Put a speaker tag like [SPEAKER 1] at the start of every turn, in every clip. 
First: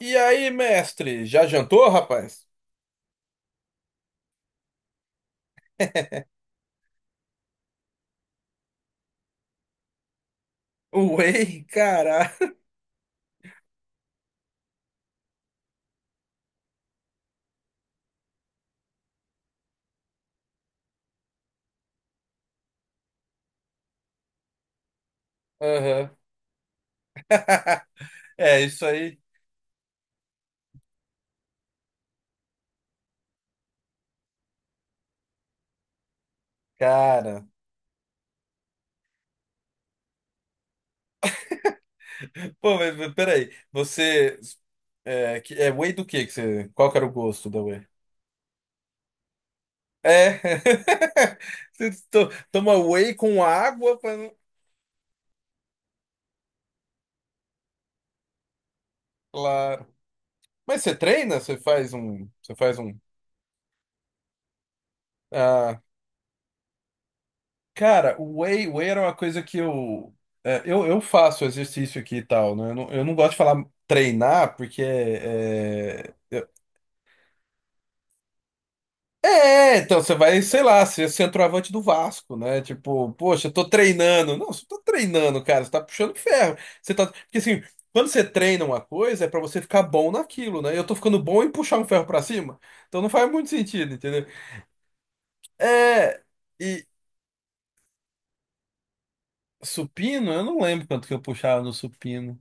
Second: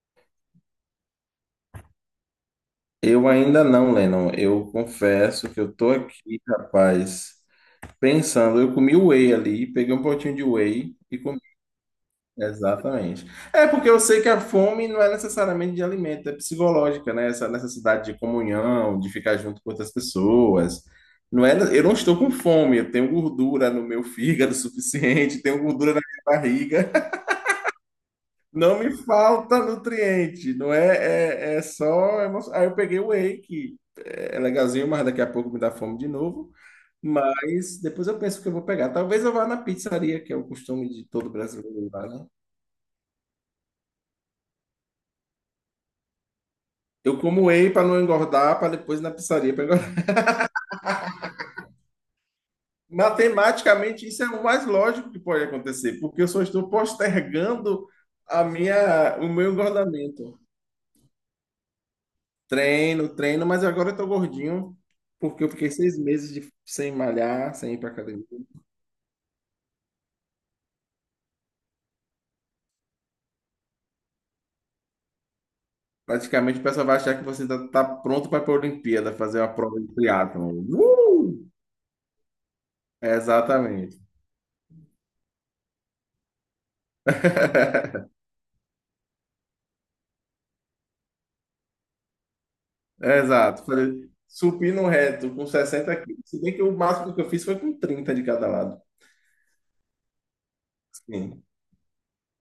[SPEAKER 1] E aí, mestre, já jantou, rapaz?
[SPEAKER 2] Eu ainda não, Lennon. Eu confesso que eu tô aqui, rapaz, pensando. Eu comi whey ali, peguei um potinho de whey e comi.
[SPEAKER 1] Whey, cara.
[SPEAKER 2] Exatamente. É porque eu sei que a fome não é necessariamente de alimento, é psicológica, né? Essa necessidade de comunhão, de ficar junto com outras pessoas. Não é, eu não estou com fome, eu tenho gordura no meu fígado suficiente, tenho gordura na
[SPEAKER 1] Aham.
[SPEAKER 2] minha barriga.
[SPEAKER 1] É,
[SPEAKER 2] Não
[SPEAKER 1] isso
[SPEAKER 2] me
[SPEAKER 1] aí,
[SPEAKER 2] falta nutriente, não é, é só emoção. Aí eu peguei o whey, que é legalzinho, mas daqui a pouco me dá fome de novo.
[SPEAKER 1] cara.
[SPEAKER 2] Mas depois eu penso que eu vou pegar. Talvez eu vá na pizzaria, que é o costume de todo brasileiro lá, né?
[SPEAKER 1] Pô, mas peraí, você... É, é whey do quê que você... Qual que era o
[SPEAKER 2] Eu como
[SPEAKER 1] gosto da
[SPEAKER 2] whey
[SPEAKER 1] whey?
[SPEAKER 2] para não engordar, para depois ir na pizzaria para engordar.
[SPEAKER 1] É. Você toma whey com água
[SPEAKER 2] Matematicamente,
[SPEAKER 1] pra...
[SPEAKER 2] isso é
[SPEAKER 1] não-
[SPEAKER 2] o mais lógico que pode acontecer, porque eu só estou postergando o meu
[SPEAKER 1] Claro.
[SPEAKER 2] engordamento.
[SPEAKER 1] Mas você treina? Você faz um...
[SPEAKER 2] Treino, treino, mas agora eu tô gordinho porque eu fiquei
[SPEAKER 1] ah,
[SPEAKER 2] 6 meses sem malhar, sem ir pra
[SPEAKER 1] cara,
[SPEAKER 2] academia.
[SPEAKER 1] o whey era uma coisa que eu, é, eu faço exercício aqui e tal, né? Eu não gosto de falar treinar, porque
[SPEAKER 2] Praticamente o pessoal vai achar que você tá pronto para ir pra Olimpíada, fazer uma prova de
[SPEAKER 1] então você vai, sei
[SPEAKER 2] triatlon.
[SPEAKER 1] lá, ser centroavante do Vasco, né? Tipo, poxa, eu tô
[SPEAKER 2] Exatamente.
[SPEAKER 1] treinando. Não, você tá treinando, cara, você tá puxando ferro. Você tá, porque assim, quando você treina uma coisa, é pra você ficar bom naquilo, né? Eu tô ficando bom em puxar um ferro pra cima, então não faz muito
[SPEAKER 2] Exato.
[SPEAKER 1] sentido,
[SPEAKER 2] Falei,
[SPEAKER 1] entendeu?
[SPEAKER 2] supino reto com sessenta
[SPEAKER 1] É,
[SPEAKER 2] quilos. Se bem que o
[SPEAKER 1] e
[SPEAKER 2] máximo que eu fiz foi com 30 de cada lado.
[SPEAKER 1] supino, eu não lembro quanto que eu
[SPEAKER 2] Sim.
[SPEAKER 1] puxava no supino.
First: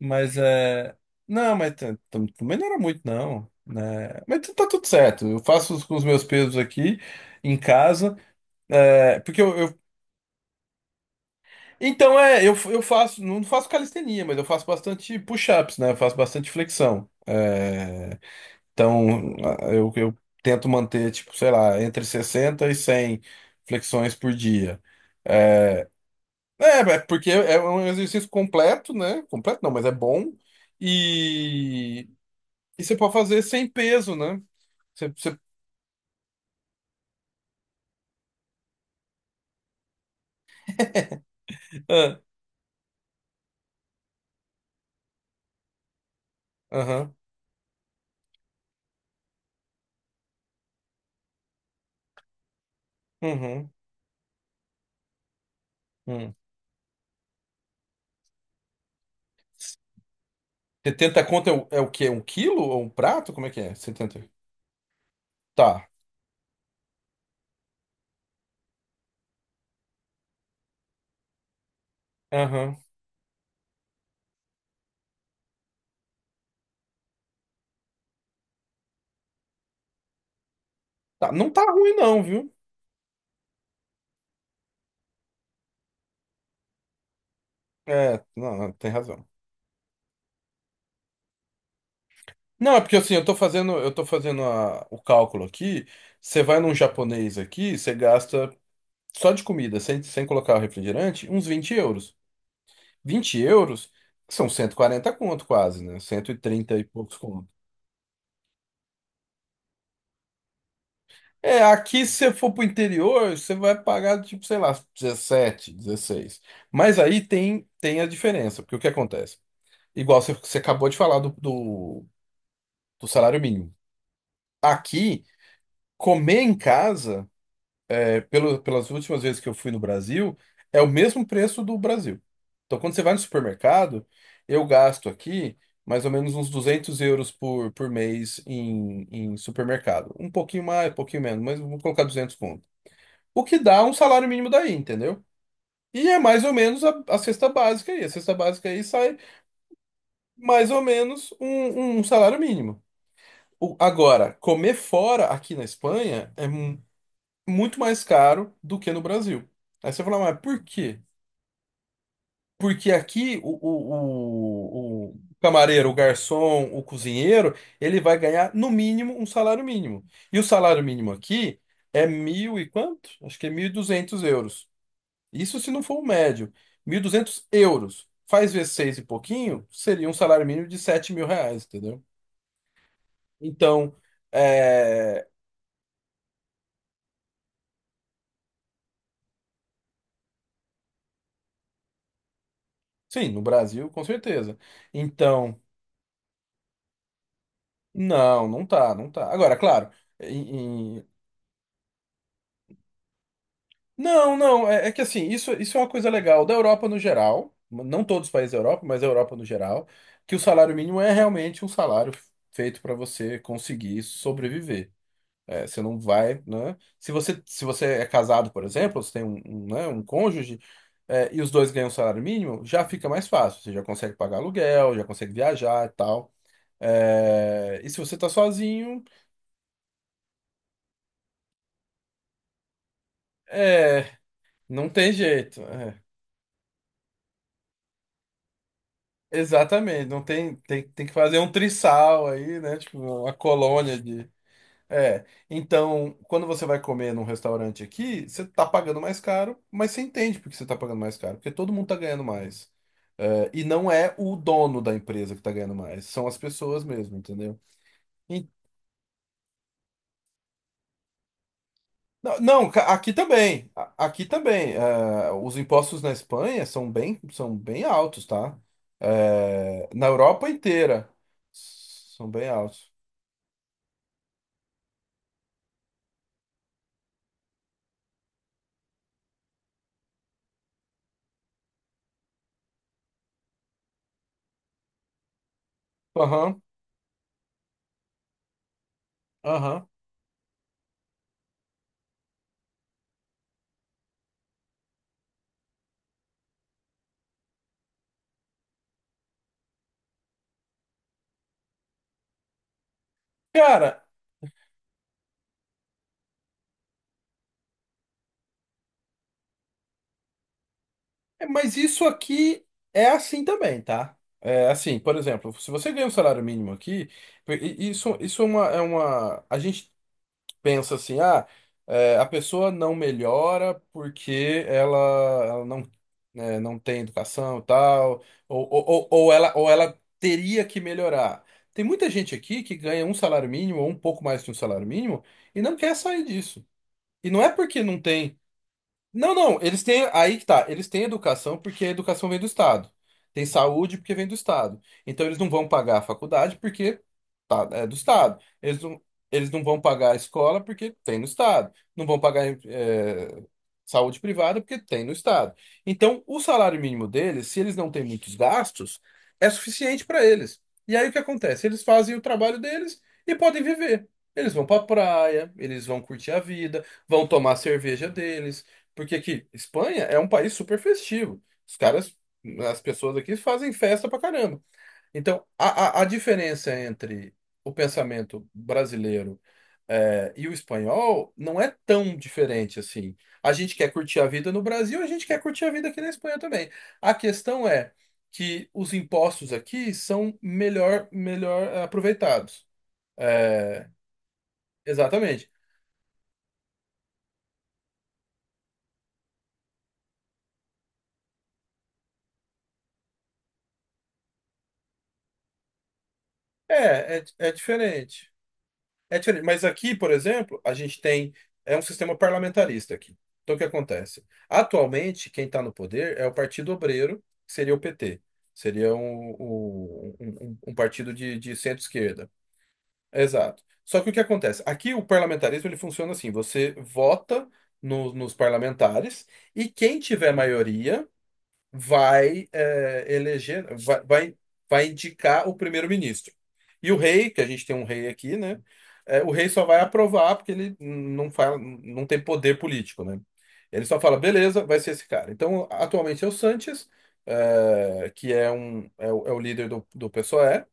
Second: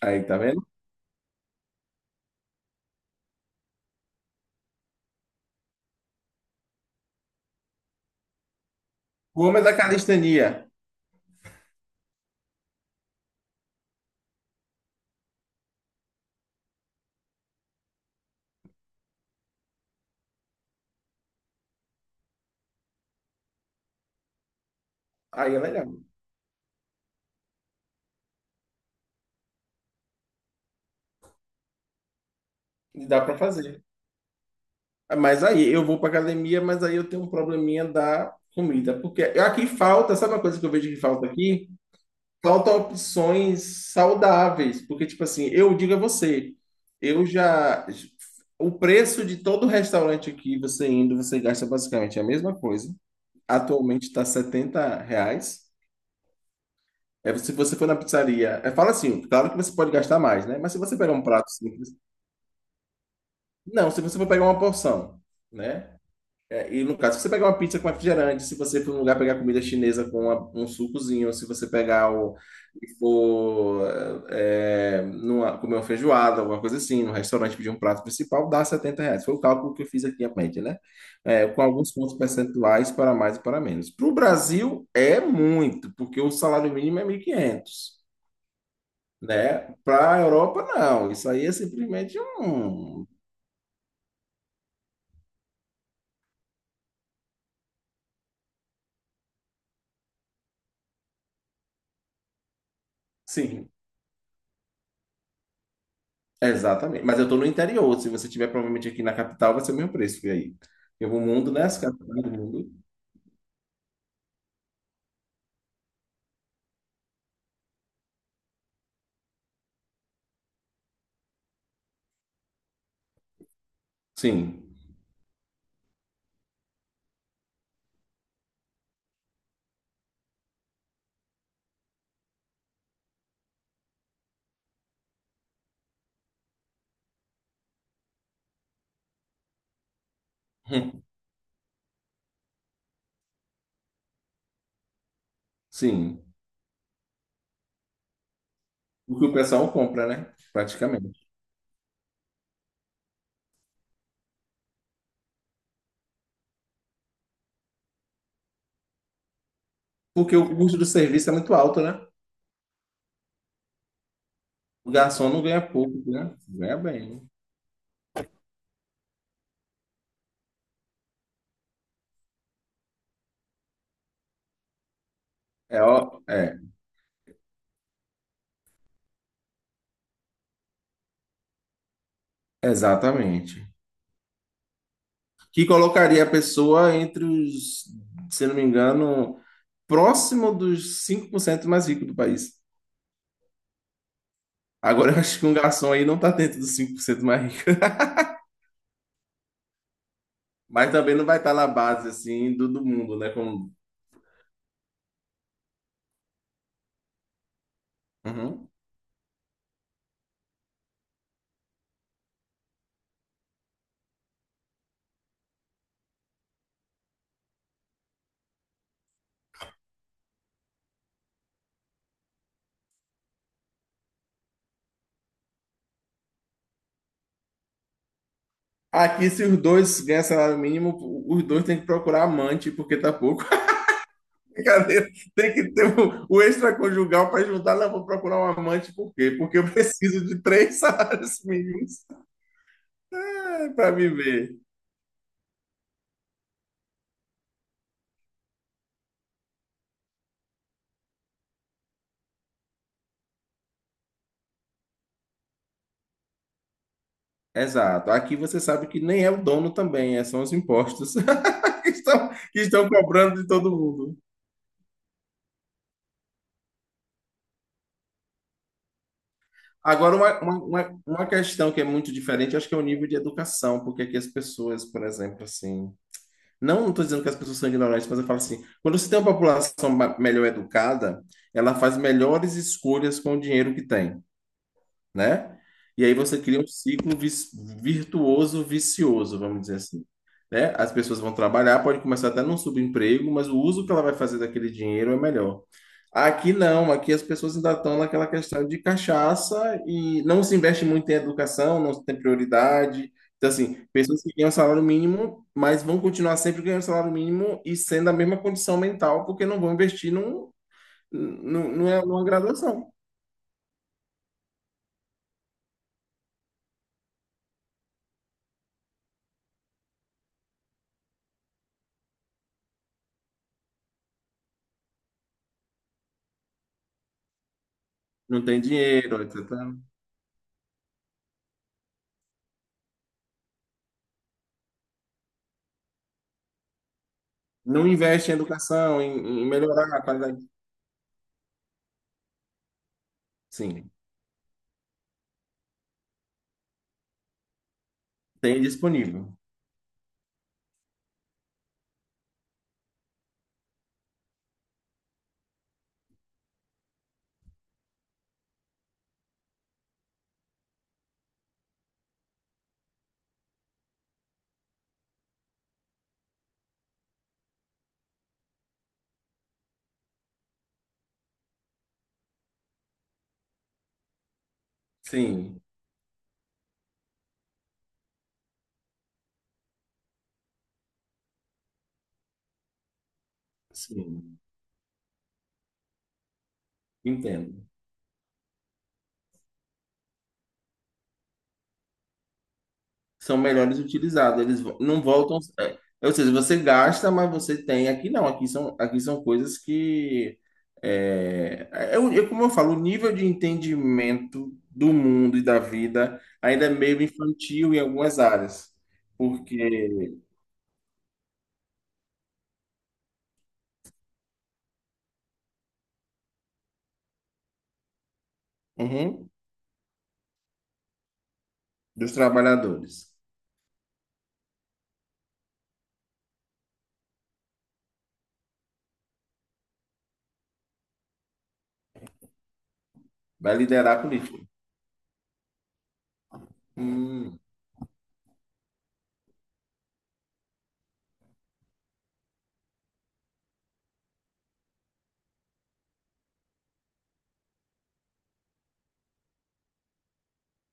[SPEAKER 2] Aí, tá vendo?
[SPEAKER 1] é. Não, mas também não era muito, não. Né? Mas tá tudo certo. Eu faço com os meus pesos aqui em casa. É, porque
[SPEAKER 2] O
[SPEAKER 1] eu,
[SPEAKER 2] homem é da calistenia.
[SPEAKER 1] então é, eu faço, não faço calistenia, mas eu faço bastante push-ups, né? Eu faço bastante flexão. É, então eu tento manter, tipo, sei lá, entre 60 e 100 flexões por dia.
[SPEAKER 2] Aí é
[SPEAKER 1] Eh,
[SPEAKER 2] legal.
[SPEAKER 1] É, é porque é um exercício completo, né? Completo não, mas é bom. E você
[SPEAKER 2] E
[SPEAKER 1] pode
[SPEAKER 2] dá pra
[SPEAKER 1] fazer sem
[SPEAKER 2] fazer.
[SPEAKER 1] peso, né? Você...
[SPEAKER 2] Mas aí eu vou para academia, mas aí eu tenho um probleminha da comida, porque aqui falta, sabe uma coisa que eu vejo que falta aqui?
[SPEAKER 1] Ah,
[SPEAKER 2] Falta opções saudáveis, porque tipo assim, eu digo a você,
[SPEAKER 1] aham,
[SPEAKER 2] eu já o preço de todo restaurante aqui, você indo, você gasta basicamente a mesma coisa.
[SPEAKER 1] uhum,
[SPEAKER 2] Atualmente está R$ 70.
[SPEAKER 1] hum.
[SPEAKER 2] É, se você for na pizzaria, fala assim, claro que você pode gastar mais, né? Mas se você pegar um
[SPEAKER 1] 70 conto
[SPEAKER 2] prato
[SPEAKER 1] é, é
[SPEAKER 2] simples,
[SPEAKER 1] o quê? Um quilo ou um prato? Como é que é?
[SPEAKER 2] não, se você
[SPEAKER 1] 70.
[SPEAKER 2] for pegar uma porção,
[SPEAKER 1] Tá.
[SPEAKER 2] né? E no caso, se você pegar uma pizza com refrigerante, se você for num lugar pegar comida chinesa com um sucozinho, se você pegar o
[SPEAKER 1] Aham.
[SPEAKER 2] e for comer uma feijoada, alguma coisa assim, no restaurante pedir um prato principal, dá R$ 70. Foi o cálculo que eu fiz aqui à mente, né?
[SPEAKER 1] Tá.
[SPEAKER 2] É,
[SPEAKER 1] Não
[SPEAKER 2] com
[SPEAKER 1] tá
[SPEAKER 2] alguns
[SPEAKER 1] ruim,
[SPEAKER 2] pontos
[SPEAKER 1] não, viu?
[SPEAKER 2] percentuais para mais e para menos. Para o Brasil é muito, porque o salário mínimo é 1.500,
[SPEAKER 1] É, não, não, tem razão.
[SPEAKER 2] né? Para a Europa, não. Isso aí é simplesmente
[SPEAKER 1] Não, é porque
[SPEAKER 2] um.
[SPEAKER 1] assim, eu tô fazendo o cálculo aqui. Você vai num japonês aqui, você gasta só de comida, sem colocar o refrigerante, uns 20 euros. Vinte
[SPEAKER 2] Sim,
[SPEAKER 1] euros são 140 conto quase, né? 130 e trinta e
[SPEAKER 2] exatamente.
[SPEAKER 1] poucos
[SPEAKER 2] Mas eu estou no
[SPEAKER 1] conto.
[SPEAKER 2] interior. Se você tiver provavelmente aqui na capital, vai ser o mesmo preço. E aí? Eu vou mundo,
[SPEAKER 1] É,
[SPEAKER 2] né? As
[SPEAKER 1] aqui se
[SPEAKER 2] capitais do
[SPEAKER 1] você for pro
[SPEAKER 2] mundo.
[SPEAKER 1] interior, você vai pagar tipo, sei lá, 17 16. Mas aí tem a diferença, porque o que acontece? Igual você acabou de falar do, do salário mínimo.
[SPEAKER 2] Sim.
[SPEAKER 1] Aqui, comer em casa, é, pelo, pelas últimas vezes que eu fui no Brasil, é o mesmo preço do Brasil. Então, quando você vai no supermercado, eu gasto aqui mais ou menos uns 200 euros por mês em supermercado. Um pouquinho mais, um
[SPEAKER 2] Hum.
[SPEAKER 1] pouquinho menos, mas vamos colocar 200, o que dá um salário mínimo daí, entendeu? E é
[SPEAKER 2] Sim.
[SPEAKER 1] mais ou menos a cesta básica aí. A cesta básica aí sai
[SPEAKER 2] O que o pessoal compra, né?
[SPEAKER 1] mais ou
[SPEAKER 2] Praticamente.
[SPEAKER 1] menos um, um salário mínimo. Agora, comer fora aqui na Espanha é muito mais caro do que no Brasil. Aí você fala,
[SPEAKER 2] Porque
[SPEAKER 1] mas
[SPEAKER 2] o
[SPEAKER 1] por
[SPEAKER 2] custo do
[SPEAKER 1] quê?
[SPEAKER 2] serviço é muito alto, né?
[SPEAKER 1] Porque aqui o,
[SPEAKER 2] O
[SPEAKER 1] o, o, o
[SPEAKER 2] garçom não ganha
[SPEAKER 1] camareiro, o
[SPEAKER 2] pouco, né?
[SPEAKER 1] garçom,
[SPEAKER 2] Ganha
[SPEAKER 1] o
[SPEAKER 2] bem, né?
[SPEAKER 1] cozinheiro, ele vai ganhar no mínimo um salário mínimo. E o salário mínimo aqui é mil e quanto? Acho que é 1.200 euros. Isso se
[SPEAKER 2] É,
[SPEAKER 1] não for o
[SPEAKER 2] ó,
[SPEAKER 1] médio.
[SPEAKER 2] é,
[SPEAKER 1] 1.200 euros. Faz vezes seis e pouquinho, seria um salário mínimo de 7.000 reais, entendeu?
[SPEAKER 2] exatamente.
[SPEAKER 1] Então, é...
[SPEAKER 2] Que colocaria a pessoa entre os, se não me engano, próximo dos 5% mais ricos do país.
[SPEAKER 1] Sim, no Brasil, com certeza.
[SPEAKER 2] Agora eu acho que um
[SPEAKER 1] Então,
[SPEAKER 2] garçom aí não está dentro dos 5% mais.
[SPEAKER 1] não, não tá, não tá. Agora, claro,
[SPEAKER 2] Mas
[SPEAKER 1] em- em-
[SPEAKER 2] também não vai estar na base, assim, do mundo, né? Como...
[SPEAKER 1] não, não, é que assim, isso é uma coisa legal da Europa no geral, não todos os países da
[SPEAKER 2] Uhum.
[SPEAKER 1] Europa, mas a Europa no geral, que o salário mínimo é realmente um salário feito para você conseguir sobreviver. É, você não vai, né? Se você é casado, por exemplo, você tem um, um, né, um cônjuge, é, e os dois ganham um salário mínimo, já fica mais fácil. Você já consegue pagar aluguel, já consegue viajar e tal. É, e se você tá sozinho,
[SPEAKER 2] Aqui, se os dois ganham salário mínimo, os dois têm que procurar amante, porque tá pouco.
[SPEAKER 1] é, não
[SPEAKER 2] Brincadeira.
[SPEAKER 1] tem
[SPEAKER 2] Tem
[SPEAKER 1] jeito.
[SPEAKER 2] que ter
[SPEAKER 1] É.
[SPEAKER 2] o extraconjugal para juntar. Não, vou procurar um amante, por quê? Porque eu
[SPEAKER 1] Exatamente, não
[SPEAKER 2] preciso de
[SPEAKER 1] tem,
[SPEAKER 2] 3
[SPEAKER 1] tem que fazer
[SPEAKER 2] salários
[SPEAKER 1] um
[SPEAKER 2] mínimos
[SPEAKER 1] trisal aí, né? Tipo, uma
[SPEAKER 2] para
[SPEAKER 1] colônia.
[SPEAKER 2] viver.
[SPEAKER 1] É, então, quando você vai comer num restaurante aqui, você tá pagando mais caro, mas você entende por que você tá pagando mais caro, porque todo mundo tá ganhando mais. É, e não é o dono da empresa que tá ganhando mais, são as pessoas mesmo, entendeu?
[SPEAKER 2] Exato. Aqui
[SPEAKER 1] E-
[SPEAKER 2] você sabe que nem é o dono também, são os impostos que estão,
[SPEAKER 1] não,
[SPEAKER 2] que
[SPEAKER 1] não,
[SPEAKER 2] estão
[SPEAKER 1] aqui
[SPEAKER 2] cobrando de
[SPEAKER 1] também,
[SPEAKER 2] todo mundo.
[SPEAKER 1] aqui também, é, os impostos na Espanha são bem altos, tá? É, na
[SPEAKER 2] Agora, uma,
[SPEAKER 1] Europa
[SPEAKER 2] uma, uma
[SPEAKER 1] inteira,
[SPEAKER 2] uma questão que é muito
[SPEAKER 1] são bem
[SPEAKER 2] diferente, acho que é o
[SPEAKER 1] altos.
[SPEAKER 2] nível de educação, porque aqui as pessoas, por exemplo, assim, não estou dizendo que as pessoas são ignorantes, mas eu falo assim, quando você tem uma população melhor educada, ela faz melhores escolhas com o dinheiro que tem, né? E aí você cria
[SPEAKER 1] Aham,
[SPEAKER 2] um ciclo virtuoso, vicioso, vamos dizer
[SPEAKER 1] aham.
[SPEAKER 2] assim, né? As pessoas vão trabalhar, pode começar até num subemprego, mas o uso que ela vai fazer daquele dinheiro é melhor. Aqui não, aqui as pessoas ainda estão naquela questão de cachaça e não se investe muito em educação, não se tem prioridade. Então, assim,
[SPEAKER 1] Cara,
[SPEAKER 2] pessoas que ganham salário mínimo, mas vão continuar sempre ganhando salário mínimo e sendo a mesma condição mental, porque não vão investir
[SPEAKER 1] é, mas isso
[SPEAKER 2] numa
[SPEAKER 1] aqui
[SPEAKER 2] graduação.
[SPEAKER 1] é assim também, tá? É assim, por exemplo, se você ganha um salário mínimo aqui, isso é uma, é uma. A gente pensa assim, ah, é, a pessoa não melhora porque ela não, né, não tem educação e tal,
[SPEAKER 2] Não tem
[SPEAKER 1] ou, ou, ou
[SPEAKER 2] dinheiro,
[SPEAKER 1] ou ela, ou
[SPEAKER 2] etc.
[SPEAKER 1] ela teria que melhorar. Tem muita gente aqui que ganha um salário mínimo ou um pouco mais que um salário mínimo e não quer sair disso. E não é porque
[SPEAKER 2] Não
[SPEAKER 1] não
[SPEAKER 2] investe em
[SPEAKER 1] tem.
[SPEAKER 2] educação,
[SPEAKER 1] Não,
[SPEAKER 2] em
[SPEAKER 1] não, eles
[SPEAKER 2] melhorar a
[SPEAKER 1] têm. Aí
[SPEAKER 2] qualidade.
[SPEAKER 1] que tá. Eles têm educação porque a educação vem do Estado. Tem
[SPEAKER 2] Sim,
[SPEAKER 1] saúde porque vem do Estado. Então eles não vão pagar a faculdade porque... Tá, é do Estado.
[SPEAKER 2] tem
[SPEAKER 1] Eles não,
[SPEAKER 2] disponível.
[SPEAKER 1] eles não vão pagar a escola porque tem no Estado. Não vão pagar saúde privada porque tem no Estado. Então, o salário mínimo deles, se eles não têm muitos gastos, é suficiente para eles. E aí o que acontece? Eles fazem o trabalho deles e podem viver. Eles vão para praia, eles vão curtir a vida, vão tomar a cerveja deles. Porque aqui, Espanha é um país super festivo. Os caras, as pessoas aqui fazem festa pra caramba. Então,
[SPEAKER 2] Sim,
[SPEAKER 1] a, a diferença entre o pensamento brasileiro e o espanhol não é tão diferente assim. A gente quer curtir a
[SPEAKER 2] sim,
[SPEAKER 1] vida no Brasil, a gente quer curtir a vida aqui na Espanha também. A
[SPEAKER 2] entendo.
[SPEAKER 1] questão é que os impostos aqui são melhor, melhor aproveitados.
[SPEAKER 2] São melhores
[SPEAKER 1] Eh,
[SPEAKER 2] utilizados, eles não voltam.
[SPEAKER 1] exatamente.
[SPEAKER 2] Ou seja, você gasta, mas você tem. Aqui não, aqui são coisas que. É como eu falo, o nível de entendimento do mundo e da vida ainda é meio
[SPEAKER 1] É
[SPEAKER 2] infantil em algumas
[SPEAKER 1] diferente.
[SPEAKER 2] áreas,
[SPEAKER 1] É diferente, mas aqui, por
[SPEAKER 2] porque,
[SPEAKER 1] exemplo, a gente tem é um sistema parlamentarista aqui. Então o que acontece? Atualmente, quem está no poder é o Partido Obreiro, que seria o PT. Seria
[SPEAKER 2] uhum,
[SPEAKER 1] um, um partido de
[SPEAKER 2] dos
[SPEAKER 1] centro-esquerda.
[SPEAKER 2] trabalhadores
[SPEAKER 1] Exato. Só que o que acontece? Aqui o parlamentarismo ele funciona assim: você vota nos parlamentares e quem tiver maioria vai eh,
[SPEAKER 2] vai
[SPEAKER 1] eleger,
[SPEAKER 2] liderar
[SPEAKER 1] vai,
[SPEAKER 2] a
[SPEAKER 1] vai,
[SPEAKER 2] política.
[SPEAKER 1] vai indicar o primeiro-ministro. E o rei,
[SPEAKER 2] Hum,
[SPEAKER 1] que a gente tem um rei aqui, né? O rei só vai aprovar porque ele não fala, não tem poder político, né? Ele só fala, beleza, vai ser esse cara. Então, atualmente é o Sanches, eh, que é, um, é, o, é o líder do, do PSOE,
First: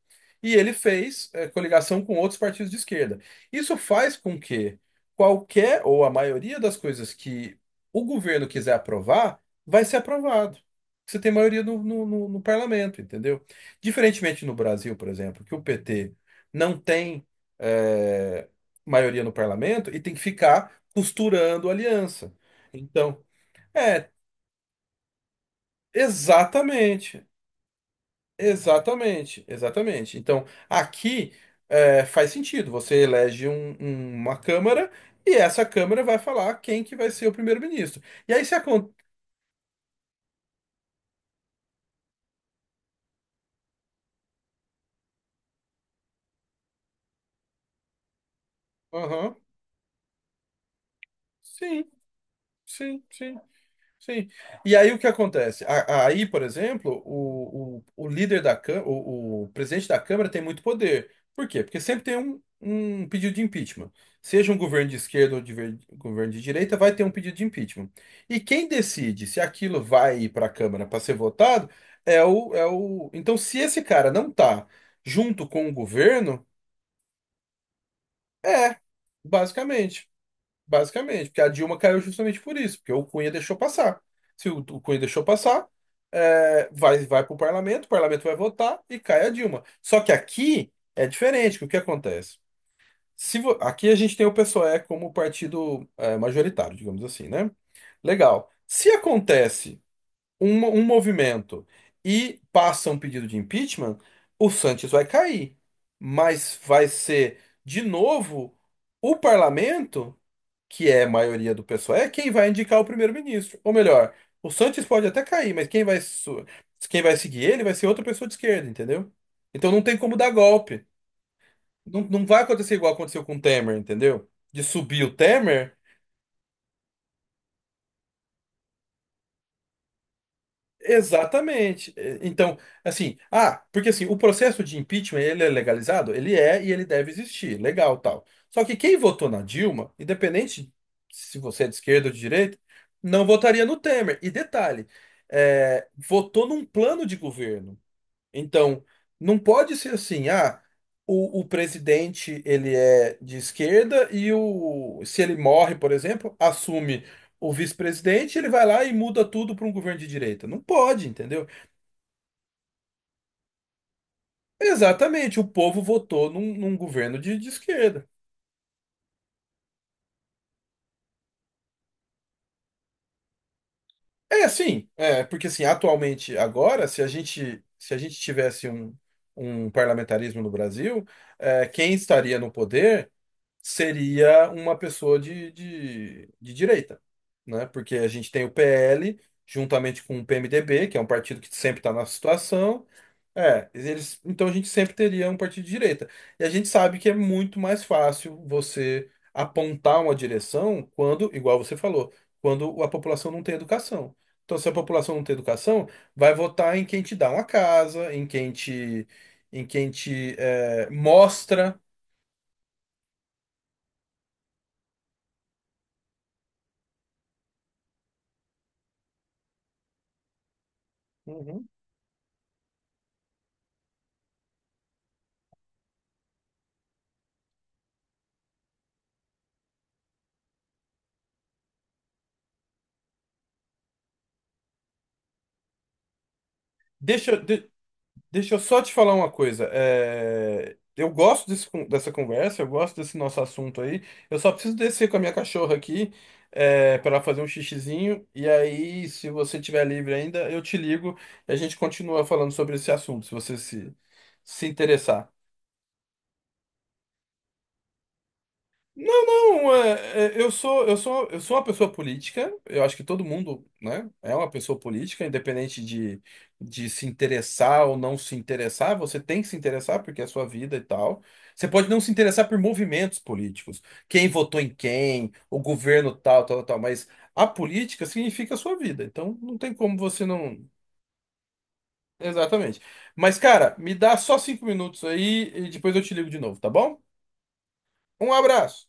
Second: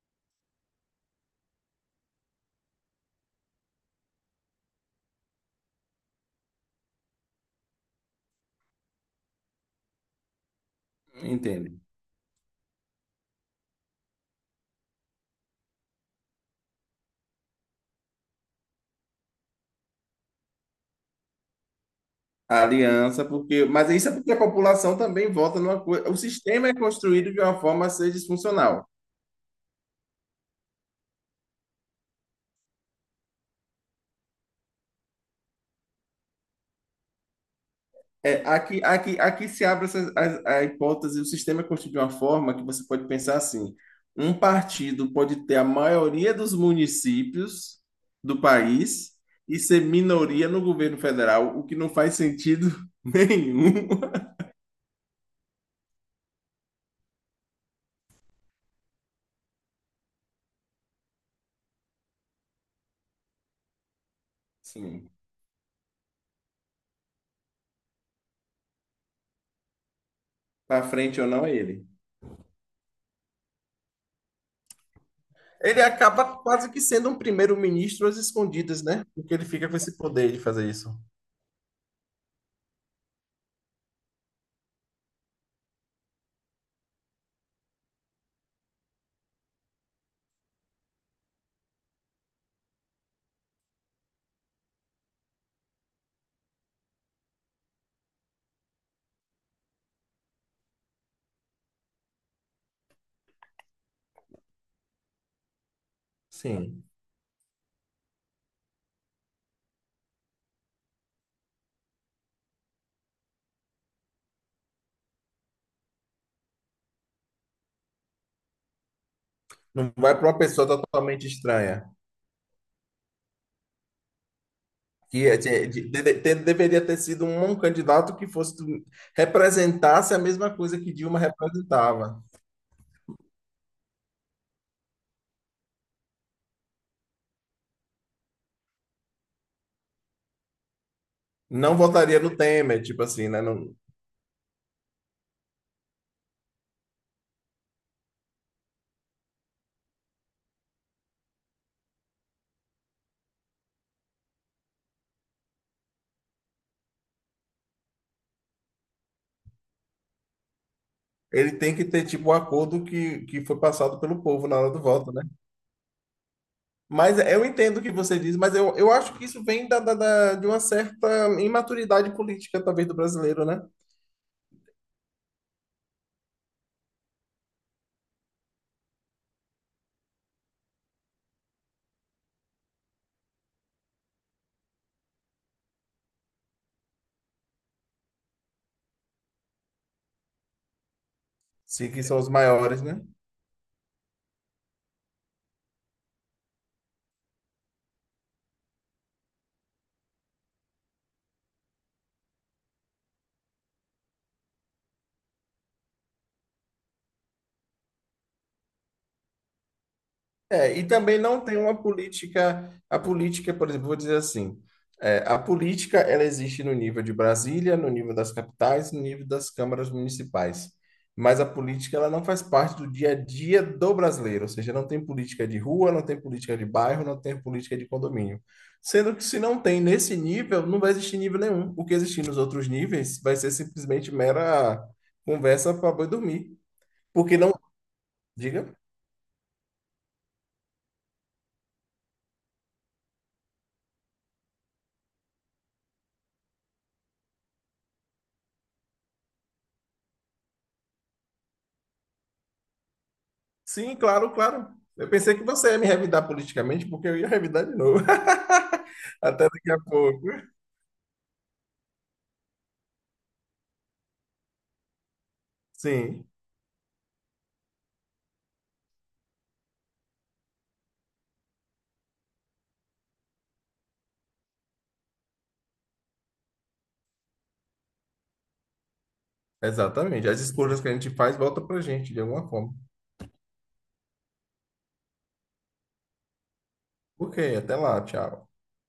[SPEAKER 1] e ele fez coligação com outros partidos de esquerda. Isso faz com que qualquer ou a maioria das coisas que o governo quiser aprovar, vai ser aprovado, você tem maioria
[SPEAKER 2] entendo.
[SPEAKER 1] no parlamento, entendeu? Diferentemente no Brasil, por exemplo, que o PT não tem eh, maioria no parlamento e tem que ficar costurando aliança.
[SPEAKER 2] A
[SPEAKER 1] Então,
[SPEAKER 2] aliança, porque. Mas
[SPEAKER 1] é,
[SPEAKER 2] isso é porque a população também vota numa coisa. O sistema é
[SPEAKER 1] exatamente,
[SPEAKER 2] construído de uma forma a ser disfuncional.
[SPEAKER 1] exatamente, exatamente. Então, aqui faz sentido, você elege uma Câmara e essa Câmara vai falar quem que vai ser o primeiro-ministro. E
[SPEAKER 2] É,
[SPEAKER 1] aí se
[SPEAKER 2] aqui,
[SPEAKER 1] acontece...
[SPEAKER 2] aqui, aqui se abre essa, a hipótese, o sistema é construído de uma forma que você pode pensar assim: um partido pode ter a maioria dos municípios do país
[SPEAKER 1] Aham,
[SPEAKER 2] e ser minoria no governo federal, o que
[SPEAKER 1] sim,
[SPEAKER 2] não faz sentido
[SPEAKER 1] sim, sim.
[SPEAKER 2] nenhum.
[SPEAKER 1] Sim. E aí o que acontece? Aí, por exemplo, o líder da Câmara, o presidente da Câmara tem muito poder. Por quê? Porque sempre tem um, um pedido de impeachment. Seja um governo de
[SPEAKER 2] Sim.
[SPEAKER 1] esquerda ou governo de direita, vai ter um pedido de impeachment. E quem decide se aquilo vai ir para a Câmara
[SPEAKER 2] Para
[SPEAKER 1] para ser
[SPEAKER 2] frente ou não é
[SPEAKER 1] votado
[SPEAKER 2] ele.
[SPEAKER 1] é o, é o... Então, se esse cara não tá junto com o
[SPEAKER 2] Ele acaba
[SPEAKER 1] governo,
[SPEAKER 2] quase que sendo um primeiro-ministro às
[SPEAKER 1] é,
[SPEAKER 2] escondidas, né? Porque ele fica com esse
[SPEAKER 1] basicamente.
[SPEAKER 2] poder de fazer isso.
[SPEAKER 1] Basicamente, porque a Dilma caiu justamente por isso, porque o Cunha deixou passar. Se o, o Cunha deixou passar, é, vai, vai para o parlamento vai votar e cai a Dilma. Só que aqui é diferente, que o que acontece? Se vo- Aqui a gente tem o PSOE como partido é, majoritário, digamos assim, né? Legal. Se acontece um, um movimento e passa um pedido de impeachment, o Sanches vai cair, mas
[SPEAKER 2] Sim.
[SPEAKER 1] vai ser de novo o parlamento, que é a maioria do pessoal, é quem vai indicar o primeiro-ministro. Ou melhor, o Sanches pode até cair, mas quem vai seguir ele vai ser outra pessoa de esquerda, entendeu? Então não
[SPEAKER 2] Não
[SPEAKER 1] tem como
[SPEAKER 2] vai para
[SPEAKER 1] dar
[SPEAKER 2] uma pessoa
[SPEAKER 1] golpe.
[SPEAKER 2] totalmente estranha.
[SPEAKER 1] Não, não vai acontecer igual aconteceu com o Temer, entendeu? De subir o
[SPEAKER 2] Que é-
[SPEAKER 1] Temer.
[SPEAKER 2] de- Deveria ter sido um candidato que fosse representasse a mesma coisa que Dilma
[SPEAKER 1] Exatamente. É,
[SPEAKER 2] representava.
[SPEAKER 1] então, assim, ah, porque assim, o processo de impeachment, ele é legalizado? Ele é e ele deve existir, legal, tal. Só que quem votou na Dilma, independente se você é de
[SPEAKER 2] Não
[SPEAKER 1] esquerda ou de
[SPEAKER 2] votaria no
[SPEAKER 1] direita,
[SPEAKER 2] Temer, tipo
[SPEAKER 1] não
[SPEAKER 2] assim, né?
[SPEAKER 1] votaria
[SPEAKER 2] Não-
[SPEAKER 1] no Temer. E detalhe, é, votou num plano de governo. Então, não pode ser assim, ah, o presidente ele é de esquerda e o, se ele morre, por exemplo, assume o vice-presidente, ele vai lá e muda tudo para um governo de direita. Não pode, entendeu?
[SPEAKER 2] ele tem que ter tipo o acordo que foi passado pelo povo na hora do voto, né?
[SPEAKER 1] Exatamente, o povo votou num, num
[SPEAKER 2] Mas
[SPEAKER 1] governo
[SPEAKER 2] é, eu
[SPEAKER 1] de
[SPEAKER 2] entendo o que
[SPEAKER 1] esquerda.
[SPEAKER 2] você diz, mas eu acho que isso vem de uma certa imaturidade política, talvez, do brasileiro, né?
[SPEAKER 1] É assim, é, porque assim, atualmente, agora, se a gente tivesse um, um parlamentarismo no Brasil, é, quem estaria no poder seria uma pessoa de direita, né? Porque a gente tem o PL, juntamente com o PMDB, que é um partido que sempre está
[SPEAKER 2] Sim, que
[SPEAKER 1] na
[SPEAKER 2] são os maiores,
[SPEAKER 1] situação.
[SPEAKER 2] né?
[SPEAKER 1] É, eles, então a gente sempre teria um partido de direita. E a gente sabe que é muito mais fácil você apontar uma direção quando, igual você falou, quando a população não tem educação. Então, se a população não tem educação, vai votar em quem te dá uma casa, em quem te
[SPEAKER 2] É, e também não tem uma
[SPEAKER 1] mostra.
[SPEAKER 2] política. A política, por exemplo, vou dizer assim: a política ela existe no nível de Brasília, no nível das capitais, no nível das câmaras municipais. Mas a
[SPEAKER 1] Uhum.
[SPEAKER 2] política ela não faz parte do dia a dia do brasileiro, ou seja, não tem política de rua, não tem política de bairro, não tem política de condomínio. Sendo que se não tem nesse nível, não vai existir nível nenhum. O que existir nos outros níveis vai ser simplesmente mera conversa para boi dormir.
[SPEAKER 1] Deixa,
[SPEAKER 2] Porque não.
[SPEAKER 1] de- Deixa eu
[SPEAKER 2] Diga.
[SPEAKER 1] só te falar uma coisa. É, eu gosto dessa conversa, eu gosto desse nosso assunto aí. Eu só preciso descer com a minha cachorra aqui, é, para ela fazer um xixizinho. E aí, se você tiver livre ainda, eu te ligo e a gente continua falando sobre esse assunto, se você
[SPEAKER 2] Sim, claro,
[SPEAKER 1] se
[SPEAKER 2] claro. Eu
[SPEAKER 1] interessar.
[SPEAKER 2] pensei que você ia me revidar politicamente, porque eu ia revidar de novo.
[SPEAKER 1] Não,
[SPEAKER 2] Até daqui
[SPEAKER 1] não,
[SPEAKER 2] a pouco.
[SPEAKER 1] é, eu sou uma pessoa política. Eu acho que todo mundo, né, é uma pessoa política, independente
[SPEAKER 2] Sim,
[SPEAKER 1] de se interessar ou não se interessar. Você tem que se interessar porque é a sua vida e tal. Você pode não se interessar por movimentos políticos, quem votou em quem, o governo tal, tal, tal. Mas a política significa a sua vida. Então não tem como você
[SPEAKER 2] exatamente. As
[SPEAKER 1] não.
[SPEAKER 2] escolhas que a gente faz volta pra gente, de alguma forma.
[SPEAKER 1] Exatamente. Mas, cara, me dá só 5 minutos aí e depois eu te ligo de novo, tá bom?
[SPEAKER 2] Ok, até lá,
[SPEAKER 1] Um
[SPEAKER 2] tchau.
[SPEAKER 1] abraço.